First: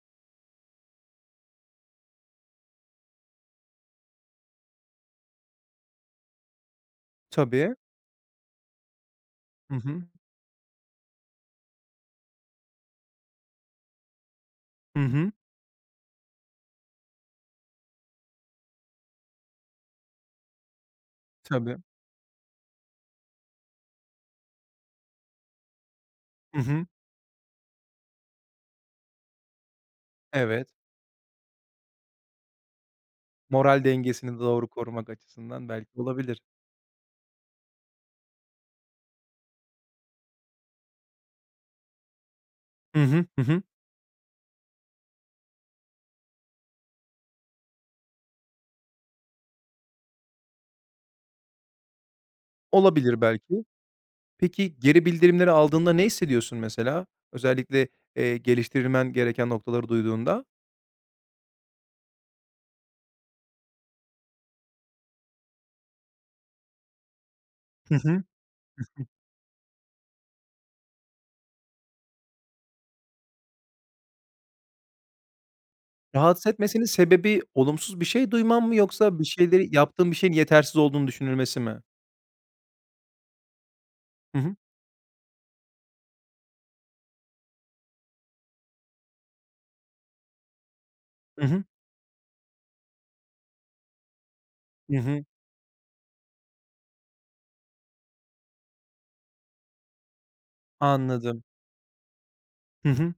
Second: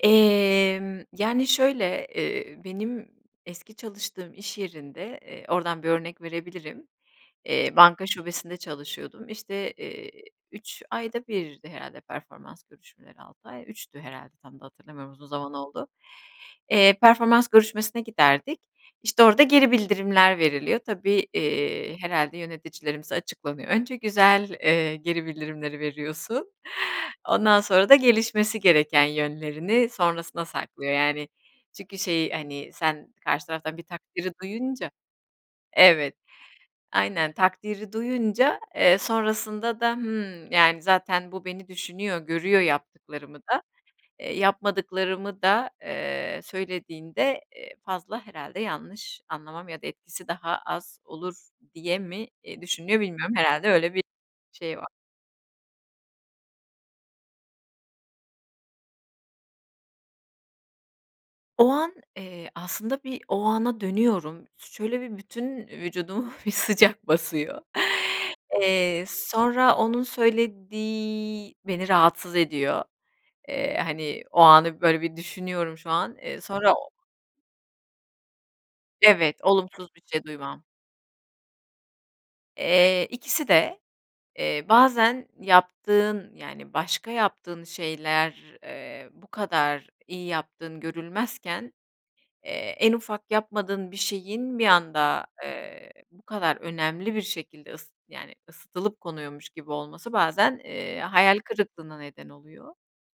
Emm yani şöyle, eee, benim eski çalıştığım iş yerinde, eee, oradan bir örnek verebilirim, eee, Tabii. banka şubesinde çalışıyordum, işte, Hı hı. eee, 3 ayda 1'di herhâlde performans görüşmeleri, 6 ay 3'tü herhâlde tam da Hı hatırlamıyorum uzun hı. zaman oldu. Eee, performans görüşmesine giderdik. İşte orada geri bildirimler veriliyor. Tabii, Tabii. eee, herhâlde yöneticilerimiz açıklanıyor. Önce güzel, eee, geri bildirimleri veriyorsun. Hı hı. Ondan sonra da gelişmesi gereken yönlerini sonrasına Evet. saklıyor yani. Çünkü şey, hani, sen karşı taraftan Moral bir takdiri dengesini doğru duyunca, korumak açısından belki evet, olabilir. aynen takdiri duyunca, eee, sonrasında da, hımm yani zaten bu beni düşünüyor görüyor Hı hı. yaptıklarımı Hı hı. da, eee, yapmadıklarımı da, eee, söylediğinde, eee, fazla herhâlde yanlış anlamam ya da etkisi daha az olur diye mi, eee, düşünüyor Olabilir bilmiyorum belki. herhâlde öyle bir Peki şey var. geri bildirimleri aldığında ne hissediyorsun mesela? Özellikle, eee, geliştirmen gereken noktaları duyduğunda. O an, eee, aslında bir o ana dönüyorum. Ş şöyle bir bütün vücudumu bir sıcak basıyor. Hı hı. Hı Eee, hı. sonra onun söylediği beni rahatsız ediyor. Eee, hani, o anı böyle bir düşünüyorum şu an. Eee, Rahatsız sonra etmesinin o sebebi olumsuz bir şey duyman mı yoksa bir Evet, şeyleri olumsuz bir yaptığın bir şey şeyin duymam. yetersiz olduğunun düşünülmesi mi? Eee, ikisi de, Hı hı. eee, bazen yaptığın yani başka yaptığın şeyler, eee, bu kadar iyi yaptığın Hı hı. görülmezken, eee, en ufak yapmadığın bir şeyin bir Hı hı. anda, eee, bu kadar önemli bir şekilde ıs yani ısıtılıp konuyormuş gibi olması bazen, eee, hayal Anladım. kırıklığına neden oluyor. Hı hı.